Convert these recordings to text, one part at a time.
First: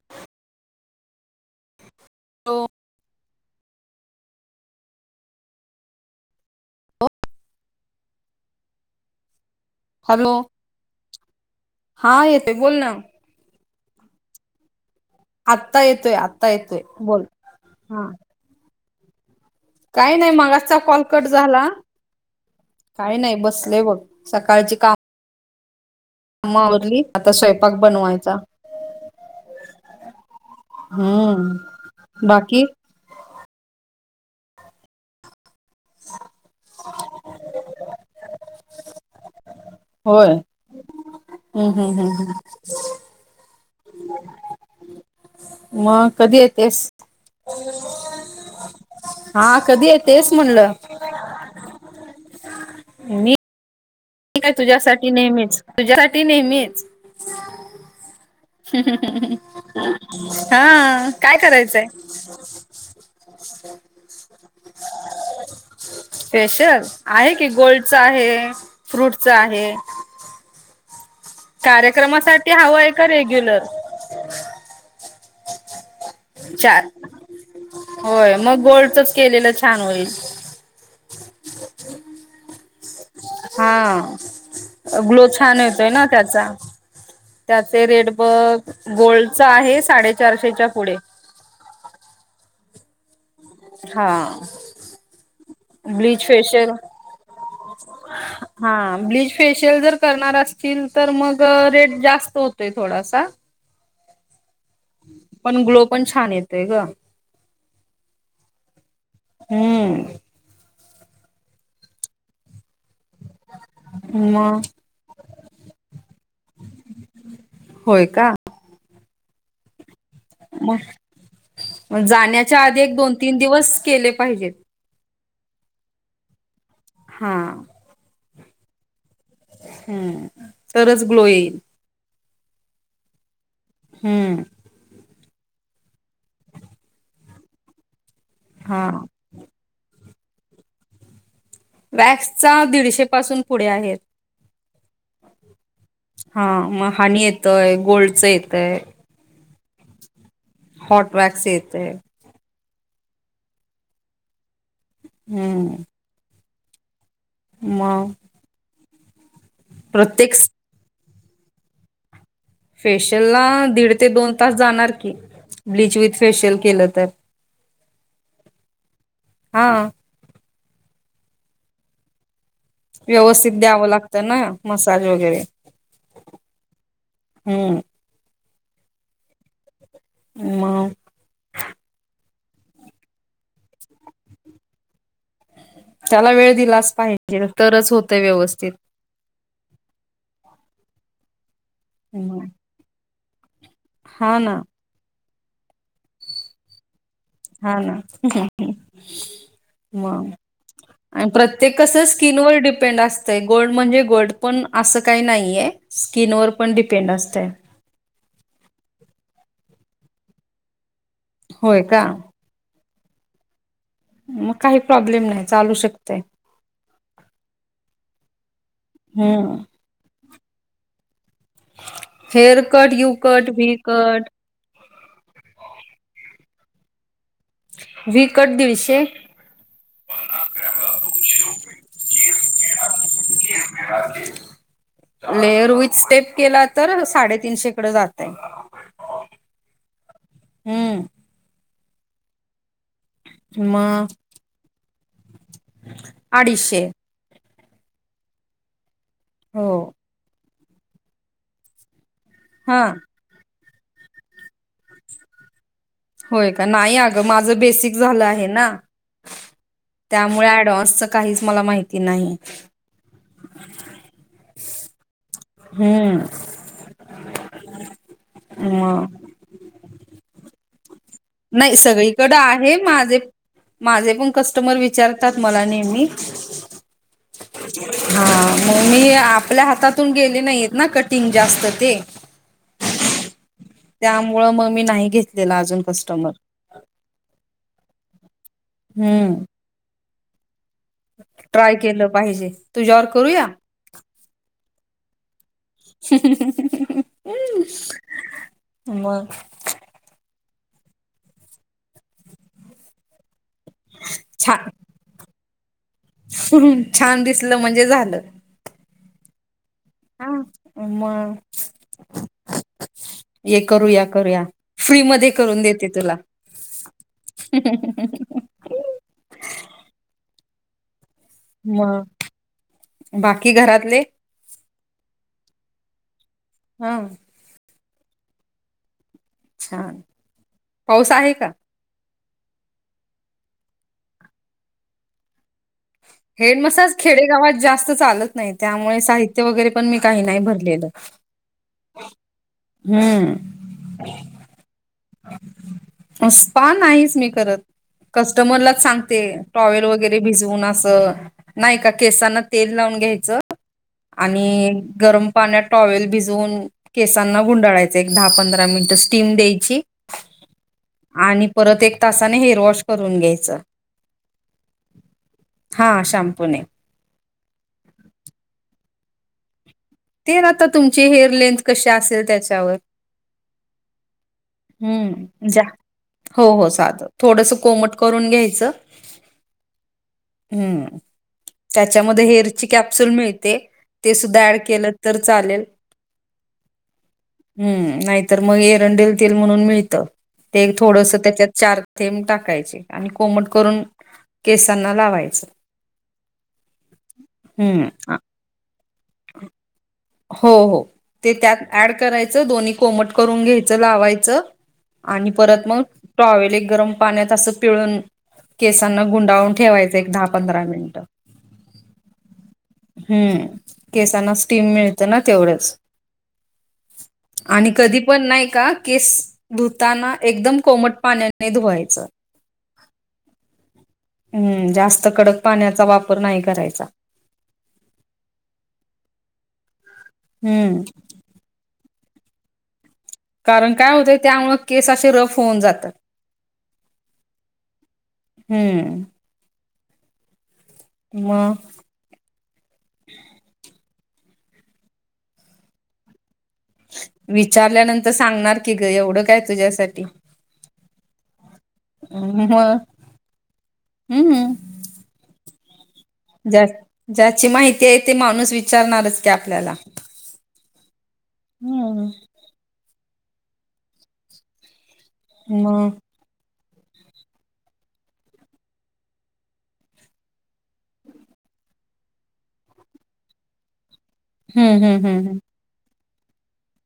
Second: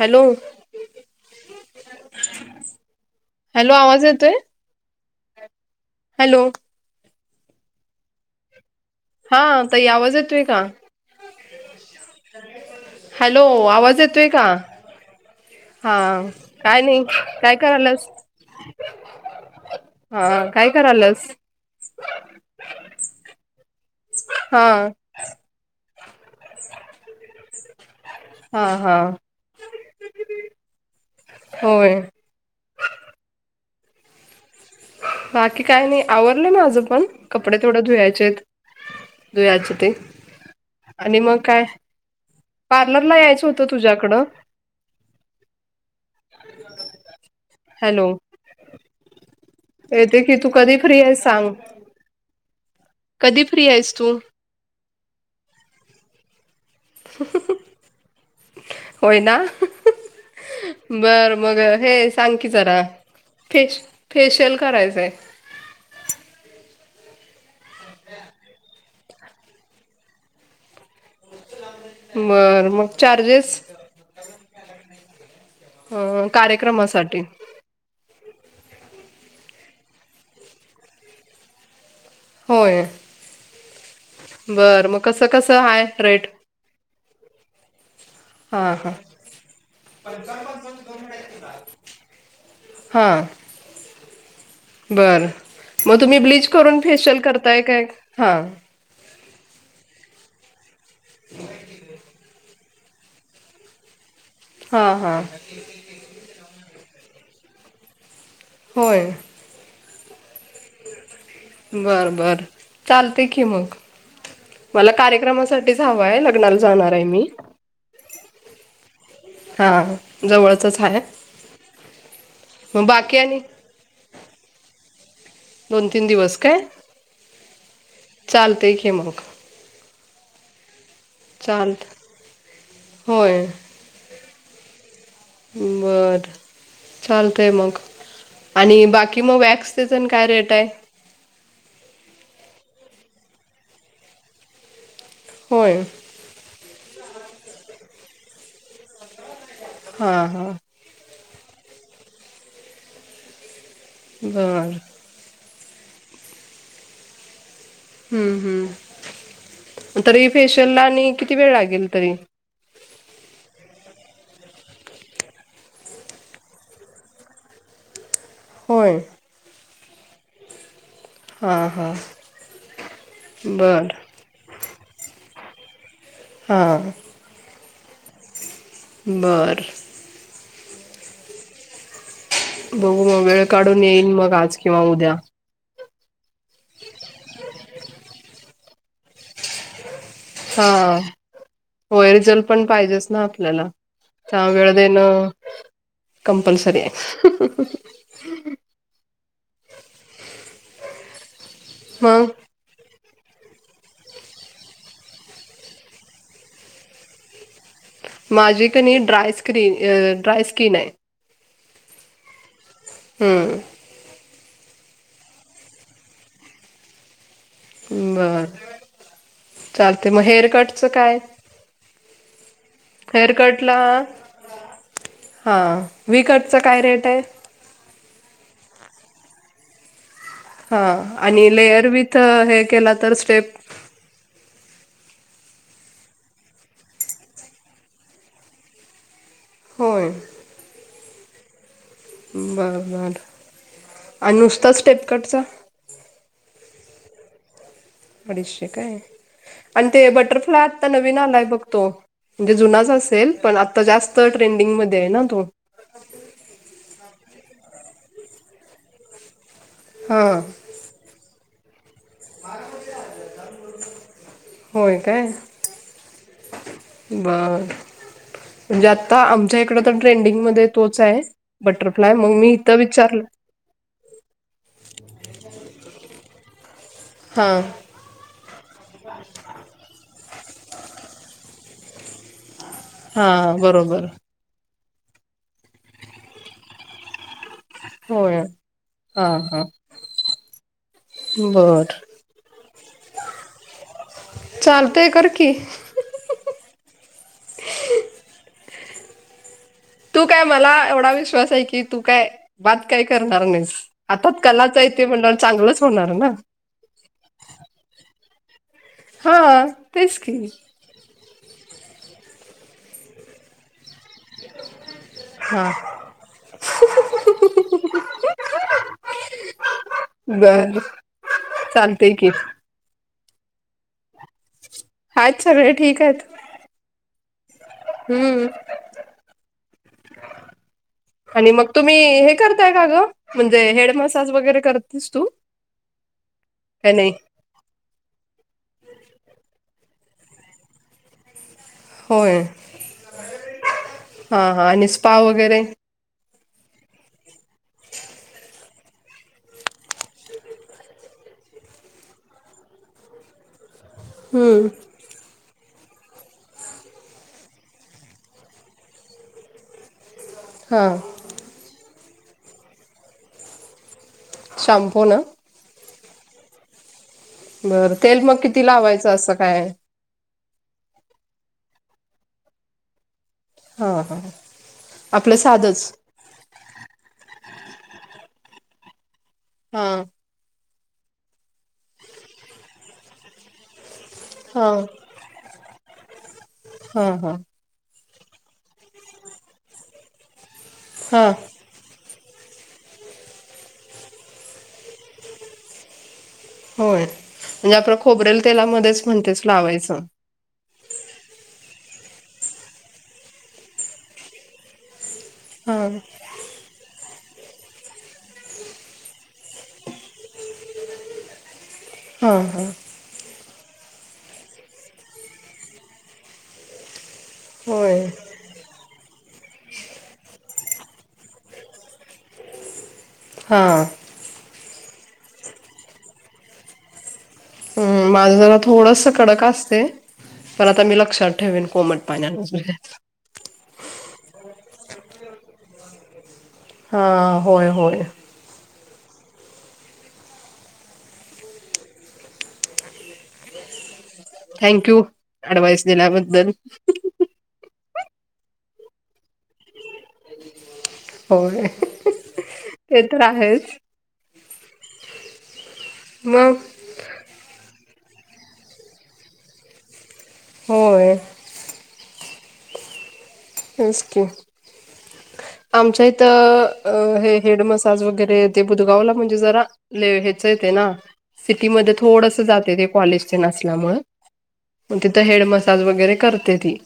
Hello. Hello hello आवाज येतोय hello. हाता इ. आ वज आहे हॅलो तु का. हा येतोय बोल ना हॅलो आवाज येतोय का. आत्ता येतोय हा आत्ता काय येतोय नाही बोल काय हा करायलस. काही नाही मागाचा कॉल कट झाला काही नाही बस. बघ हा सकाळची काम. अम्मा आवरली आता स्वयपाक बनवायच. हा हा होय हम्म बाकी. बाकी काय नाही आवरडले ना आज पण कपडे थोड धुयायचेत. दुयाचे ते होय आणि मग काय हम्म हम्म हम्म पार्लरला यायचं होतं तुझ्याकडं मग कधी येतेस. हॅलो. हा. कधी येते येतेस की तू म्हणलं कधी फ्री आहेस सांग? मी फ्रि आहेस तू? ठीक आहे तुझ्यासाठी नेहमीच, तुझ्यासाठी नेहमीच. [inaudible] होय ना हा काय बरं मग करायचंय हे सांग की जरा फेश फेशयल करायचं आहे. फेशयल आहे की गोल्डचं आहे, फ्रूटच आहे कार्यक्रमासाठी बर हवं मग आहे का चार्जेस रेग्युलर? अ चार कार्यक्रमासाठी. होय मग गोल्डचंच केलेलं छान होईल. होय. हा बरं मग कसं ग्लो कसं छान हाय येतोय ना रेट त्याचा. त्याचे रेट बघ हां हां गोल्डचा आहे, साडेचारशेच्या पुढे. हं हा बरं म तुम्ही ब्लीच करून, फेशियल करताय काय हा. फेशियल जर करणार असतील तर मग रेट जास्त होतोय थोडासा. हां हां पण ग्लो पण छान येतय गं. व्हय. हम्म. बरं बरं चालतंय की मग. मग मला कार्यक्रमासाठीच हवं आहे लग्नाला जाणार आहे मी. होय का हा. मग जाण्याच्या आधी मग एक दोन बाकी तीन आणि दिवस केले पाहिजेत. दोन तीन दिवस काय? हा चालतंय की मग. हम्म तरच ग्लो येईल चालतं होय. हम्म बरं. चालतंय मग आणि हा बाकी मग वॅक्सचंन काय रेट आहे? वॅक्स चा दीडशे पासून पुढे आहेत. होय. हा मग हनी येतंय गोल्डचं येतय हा हं हॉट वॅक्स येतंय. बरं. हम्म मग हम् हम् तरी प्रत्येक फेशियल ला आणि किती वेळ लागेल तरी? फेशियल ला दीड ते दोन तास जाणार की, ब्लीच विथ फेशियल केलं तर. होय. हा. हां हां. व्यवस्थित द्यावं बर लागतं ना मसाज वगैरे. हां हम्म बरं. मंग? बघू मगं वेळ काढून येईल मगं आज किंवा उद्या. त्याला वेळ दिलाच पाहिजेचं तरचं होतं व्यवस्थित. हा ओरिजनल पण पाहिजेच ना आपल्याला हा त्या ना वेळतं देणं कंपलसरी हाय. हा ना मग. आणि प्रत्येक ते कसं मग स्कीम वर डिपेंडअसतं. गोल्ड म्हणजे गोल्ड पण असं काही नाहीये. स्किन वर पण डिपेंड असतयं. माझी का नी ड्राय स्किन, ड्राय स्किन आहे. होय, का. हम्म. मगं काही प्रॉब्लेम नाही चालू शकते. बरं हम्म चालते मग, हेअरकटचं काय? Hair cut, U cut, V cut, हा वि कटच काय रेट आहे? वि कट दीडशे. हा आणि लेयर विथ हे केला तर स्टेप? ह [unintelligible] लेयर विथ स्टेप केला तर साडेतीनशे कडे जातयं. होय, हम्म, बरं बरं. मग आणि नुसता स्टेप कटचा अडीचशे. अडीशे काय हो आणि ते बटरफ्लाय आत्ता नवीन आलायं बघ तो. म्हणजे हा जुनाचं असेल पण आता जास्त ट्रेंडिंग मध्ये आहेना तो. होय का नाही अग माझं बेसिक झालं आहे ना हां त्यामुळे ॲडव्हान्स काहीचं मला माहिती नाही. [unintelligible] होय काय हम्म बरं. म्हणजे मग आता आमच्या इकडे तर ट्रेंडिंगमध्ये तोच आहे. नाही बटरफ्लाय मग सगळीकडे मी आहे इथं माझे विचारलं माझे पण कस्टमर विचारतात. मला नेहमी, हां, हा मग मी आपल्या हातातून गेली नाही ना कटिंग जास्त ते हा. बरोबर त्यामुळं मग मी नाही घेतलेलं अजून कस्टमर. होय, हा, हम्म हा. ट्राय बर केलं पाहिजे, तुझ्यावर करूया? चालतयं कर कि. मग. तू काय मला एवढा विश्वास आहे कि तू काय बात काय करणार नाहीसं. हातात छान कलाचं ते म्हणलं तर चांगलंच होणार ना. छान दिसलं म्हणजे झालं. हा. तेच हा की मग ये करूया, करूया फ्री मध्ये करून हा देते तुला. ह. बरं. म बाकी घरातले? आहेत सगळे ठीक आहेतं. हा. हम्म. छान, पाऊस आहे आणि का? मग तुम्ही हे करताय का ग म्हणजे हेड मसाज वगैरे करतेस तू? हेड काय मसाज नाही खेडेगावात जास्त- चालत नाही, त्यामुळे साहित्य वगैरे पण मी काही नाही भरलेलं. होय, हम्म हा हा आणि स्पा वगैरे स्पा नाहीच मी करत. कस्टमरलाच सांगते टॉवेल वगैरे भिजवून - अस नाही का केसांना तेल लावून घ्यायचं हम्म आणि- गरम पाण्यात टॉवेल भिजवून- केसांना गुंडाळायच एक दहा पंधरा मिनिटं स्टीम द्यायची. हां. आणि परत एक तासाने हेअर वॉश करून घ्यायचं. शाम्पू न? हा शॅम्पूनेे. बरं. तेल आता तुमची हेअर लेंथ कशी असेल त्याच्यावर. हा, हां, आपलं हम्म जा, साधंच हो हो साधं थोडस कोमट करून घ्यायचं. हा. हम्म, त्याच्यामध्ये हेअरची कॅप्सुल मिळते. ते सुद्धा ऍड हां केलं तर चालेल. हां हां हम्म, नाहीतर मग एरंडेल तेल म्हणून मिळतं ते थोडस हां त्याच्यात चार- थेंब टाकायचे, आणि कोमट करून केसांना लावायचं. होय, म्हणजे हम्म. आपलं आ खोबरेल तेलामध्येच म्हणतेस लावायचं. हो, हो ते त्यात ऍड करायचं दोन्ही कोमट करून घ्यायचं लावायचं. आणि परत मग हां टॉवेल एक गरम पाण्यात अस- पिळून, केसांना गुंडाळून ठेवायचा एक दहा पंधरा मिनिटं. हा, हा, हम्म, केसांना स्टीम मिळत ना तेवढंच. हो [inaudible] आणि, कधी पण नाही का केस- धुताना एकदम कोमट पाण्याने धुवायचं. हा. हम्म, जास्त कडक पाण्याचा वापर नाही करायचा. हम माझं जरा थोडंस कडक असतय, पण हम्म आता मी लक्षात ठ- ठेवेन, कोमट पाण्या- कारण काय होतंय, त्यामुळं केस असे रफ होऊन जातात. हा, होय, होय. हम्म. म- थँक्यू, अऍडवाइस दिल्याबद्दल. विचारल्यानंतर सांगणार की ग एवढं काय तुझ्यासाठी होय ह, ते तर हम्म, आहेच. हम् मग ज ज्याची माहिती आहे ते माणूस विचारणारच की आपल्याला. होय. हम्म. तेच की, मग आमच्या - आ हेड मसाज वगैरे ते बुदगावला म्हणजे जरा- ले हेच येतय ना सिटीमध्ये थोडस जातय ते पॉलिश तेन असल्यामुळं हम्म - हम्म हम्म तिथ हम्म. हेड मसाज वगैरे करते ती.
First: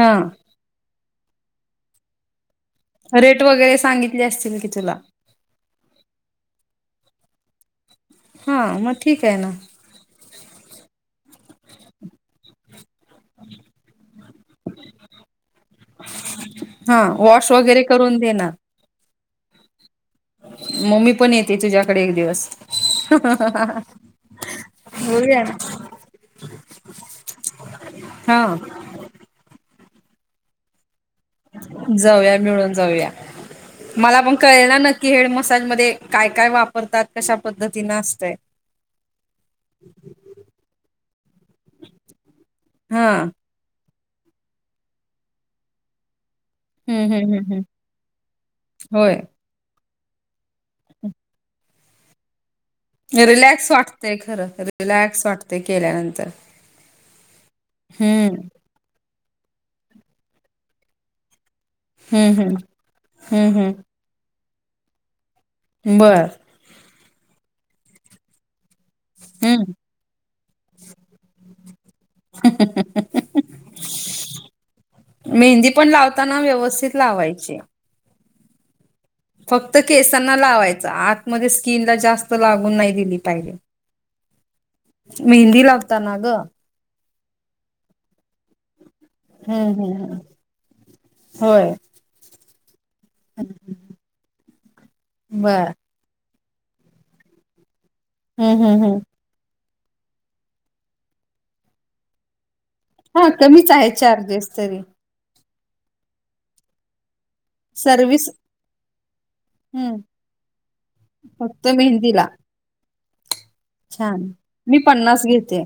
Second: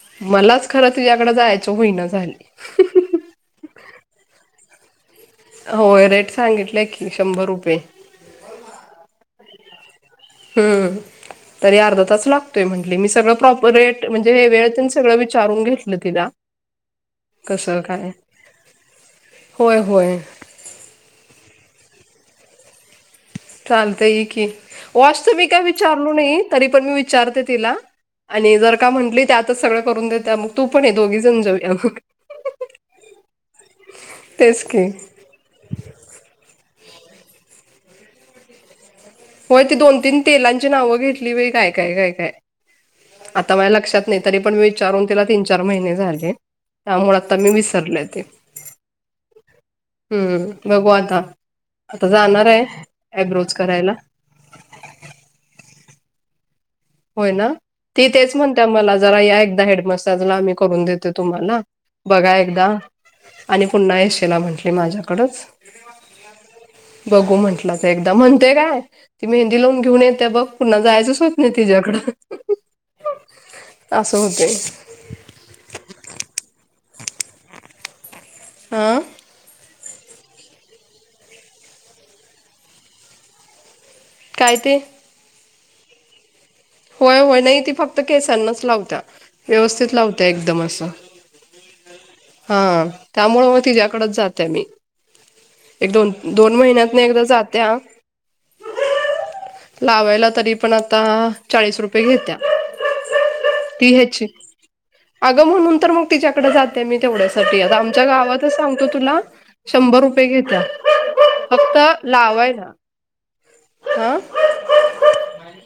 हा मलाच- खरं तिच्याकडं जायच होईना झालय. रेट वगैरे सांगितले असतील की तुला. होय रेट सांगितलंय की, शंभर रुपये. हा, मग ठीक आहे ना. ह, तरी अर्धा तास लागतो. तोय म्हंटले मी सगळं प्रॉपर रेट म्हणजे हे वेळे तेन सगळं विचारून घेतलं तिला. हा वॉश कसं वगैरे काय करून देणार. होय होय. म मी पण येते तुझ्याकडे एक दिवस. [unintelligible] चालतंय ये की वॉशच बोलूया मी ना. काय विचारलो नाही तरी पण मी विचारते तिला. हा. आणि जर का म्हटली त्यातच सगळं करून देत्या मग तू पण ये दोगीजन जा जाऊया मिळून जाऊया मला पण तेच कळेल ना की नक्की हेड मसाज मध्ये काय काय वापरतात कशा पद्धतीनं असतंय. होय ती दोन तीन तेलांची नावं घेतली बाई काय काय काय काय. हा. आता माझ्या लक्षात नाही तरी पण मी विचारून तिला तीन चार महिने झाले हम्म त्यामुळं हम्म आता मी हम्म हम्म विसरले ते. होय. हम्म बघू आता, आता जाणाराय. रील्याक्स वाटते खरं रील्याक्स वाटते केल्यानंतर. होय ना, ती तेच हम्म. म्हणत्या मला जरा या एकदा हेड मसाजला आम्ही करून देतो तुम्हाला. बघा हम्म हम्म एकदा हम्म आणि हम्म पुन्हा येशला म्हटली माझ्याकडंच. बर. बघू म्हटलं ता एकदा म्हणतोय काय ती मेहंदी हम्म लावून घेऊन येत्या बघ पुन्हा जायचच होत नाही तिच्याकडं आसं होतय. मेहंदी पण लावताना व्यवस्थित लावायची. हां? फक्त केसांना लावायचं आतमध्ये स्किनला जास्त लागून नाही दिली पाहिजे. काय ते? मेहंदी लागता ना गं. होय होय नाही ती फक्त केसांनाच लावत्या. हम्म हम्म व्यवस्थित हम्म लावत्या एकदम असं. होय हा त्यामुळं म तिज्याकडचं जात्या मी. बर. एक दोन दोन महिन्यातनं एकदा जात्या. हम्म हम्म हम्म. लावायला तरी पण आता चाळीस रुप पय घेत्या हा कमीच आहे ती हेची चार्जेस तरी अगं म्हणून तर मग तिच्याकडं जा तय मी तेवढ्यासाठी आता आमच्या सर्विस गावातच सांगतो तुला शंभर हम्म रुपये घेत्या. फक्त लावायला. हा छान, मी पन्नास घेते.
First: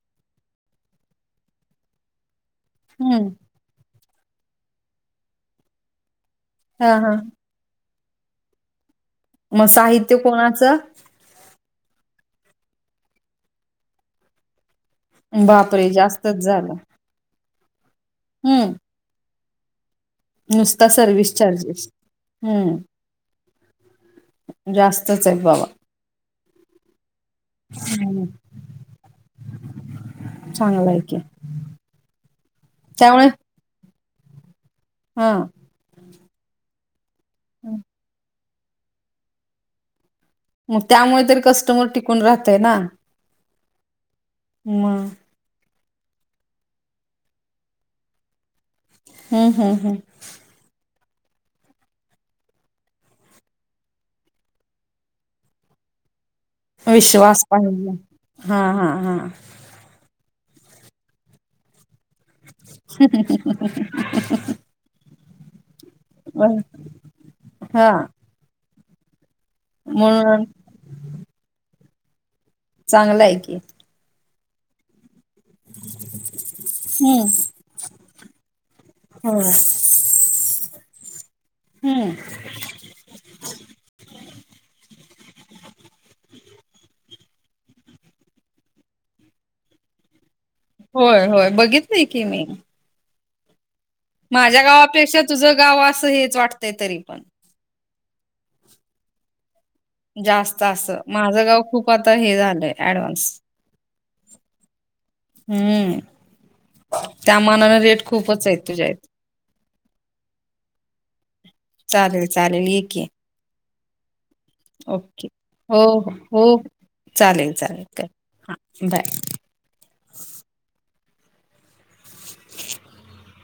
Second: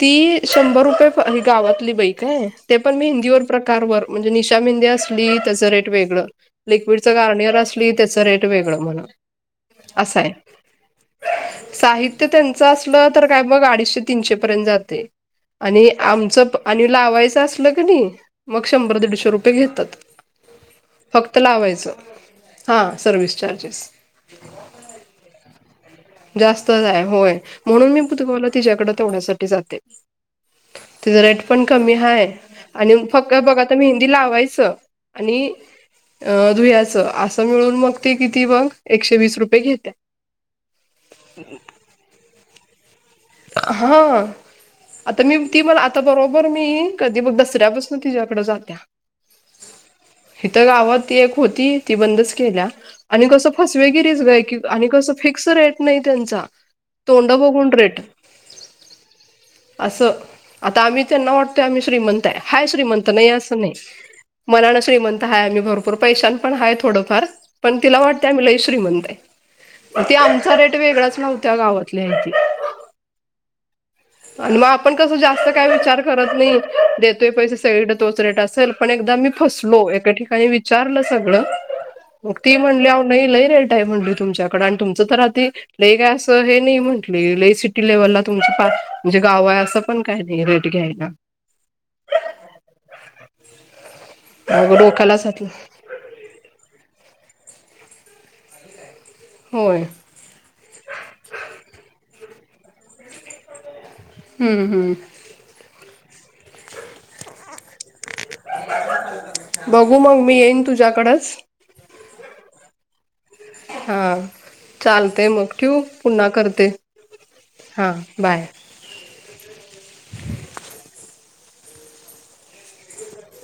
ती शंभर रुपये गावातली बाई काय ते पण मी हम्म हिंदीवर प्रकारवर म्हणजे निशा मेंदी असली त्याच रेट वेगळं हा हा लिक्विडचं गार्णीयर अस ली त्याच रेट वेगळं म्हण. म साहित्य कोणाचं? साहित्य त्यांच असलं तर काय बघ अडीशे तीनशे पर्यंत जा तय आणि बापरे जास्तच आमचं प झालं आणि लावायचं असलं कणी मग हम्म शंभर दीडशे रुप पय घेतात, नुसता सर्विस फक्त चार्जेस लावायचं हा सर्विस चार्जेस. जास्तचेत बाबा. जास्तच हाय होय म्हणून मी [unintelligible] तिच्याकडं तेवड्यासा ठी जातंय चांगला आहे त्याच की रेट पण कमी हाय आणि त्यामुळे फक बगत आता मेहंदी लावायचं हा आणि अ धुयाचं असं मिळून मग ते किती बघ एकशे वीस रुपये घेत्या. मग त्यामुळे तरी कस्टमर टिकून राहतय ना [unintelligible] हा मग आता मी [unintelligible] ती मला आता बरोबर मी कधी मग दसऱ्यापसून तिच्या्याकड जात्या [unintelligible] हम्म हम् हम् [unintelligible] इथं गावात ती एक होती ती बंदच केल्या [unintelligible] आणि कसं फसवेगिरीेच गय की आणि कसं फिक्स रेट नाही त्यांचा [unintelligible] तोंड विश्वास बोघं पाहिजे रेट [unintelligible] हा हा हा [unintelligible] असं आता आम्ही त्यांना वाटतोय आम्ही श्रीमंत आहे हाय श्रीमंत नाही असं नाही [unintelligible] मनानं श्रीमंत हा आम्ही भरपूर पैशां पण बर. आहेय थोडंफार पण हा तिला वाटते आमहीलाही श्रीमंत आहे त म्हणून आमचा रेट वेगळाच नव्हत्या गावातल्याची [unintelligible] चांगलंय की [unintelligible] आणि मग आपण कसं जास्त काय विचार करत नाही [unintelligible] हम्म देतोय पैसे सगळीडे तोचरेट असेल पण एकदा मी होय फसलो एका ठिकाणी विचारलं सगळं हम्म [unintelligible] मग ती म्हणली नाही लई रेटय म्हणली तुमच्याकडं आणि तुमचं तर आधी [unintelligible] लई काय असं हे नाही म्हटली लई सिटी लेव्हलला तुमच म्हणजे गाव आहे असं [unintelligible] पण काही नाही रेट घ्यायला होय होय बघितलंय की मी [unintelligible] माझ्या अगं गावापेक्षा डोक्यालाच हात तुझं गाव असं हेच वाटतंय तरी पण [unintelligible] होय [unintelligible] जास्त असं माझं गाव खूप आता हे झालंय ऍडव्हान्स [unintelligible] हम्म हम्म [unintelligible] हम्म त्या मानान रेट खूपच आहे तुझ्यात [unintelligible] बघू मग मी येईन तुझ्याकडेच [unintelligible] चालेल चालेल एके [unintelligible] हा [unintelligible] चालते मग ठेव हो हो पुन्हा हो करते चालेल चालेल हा कर बाय [unintelligible] बाय [unintelligible] [unintelligible] [unintelligible] [unintelligible] [unintelligible]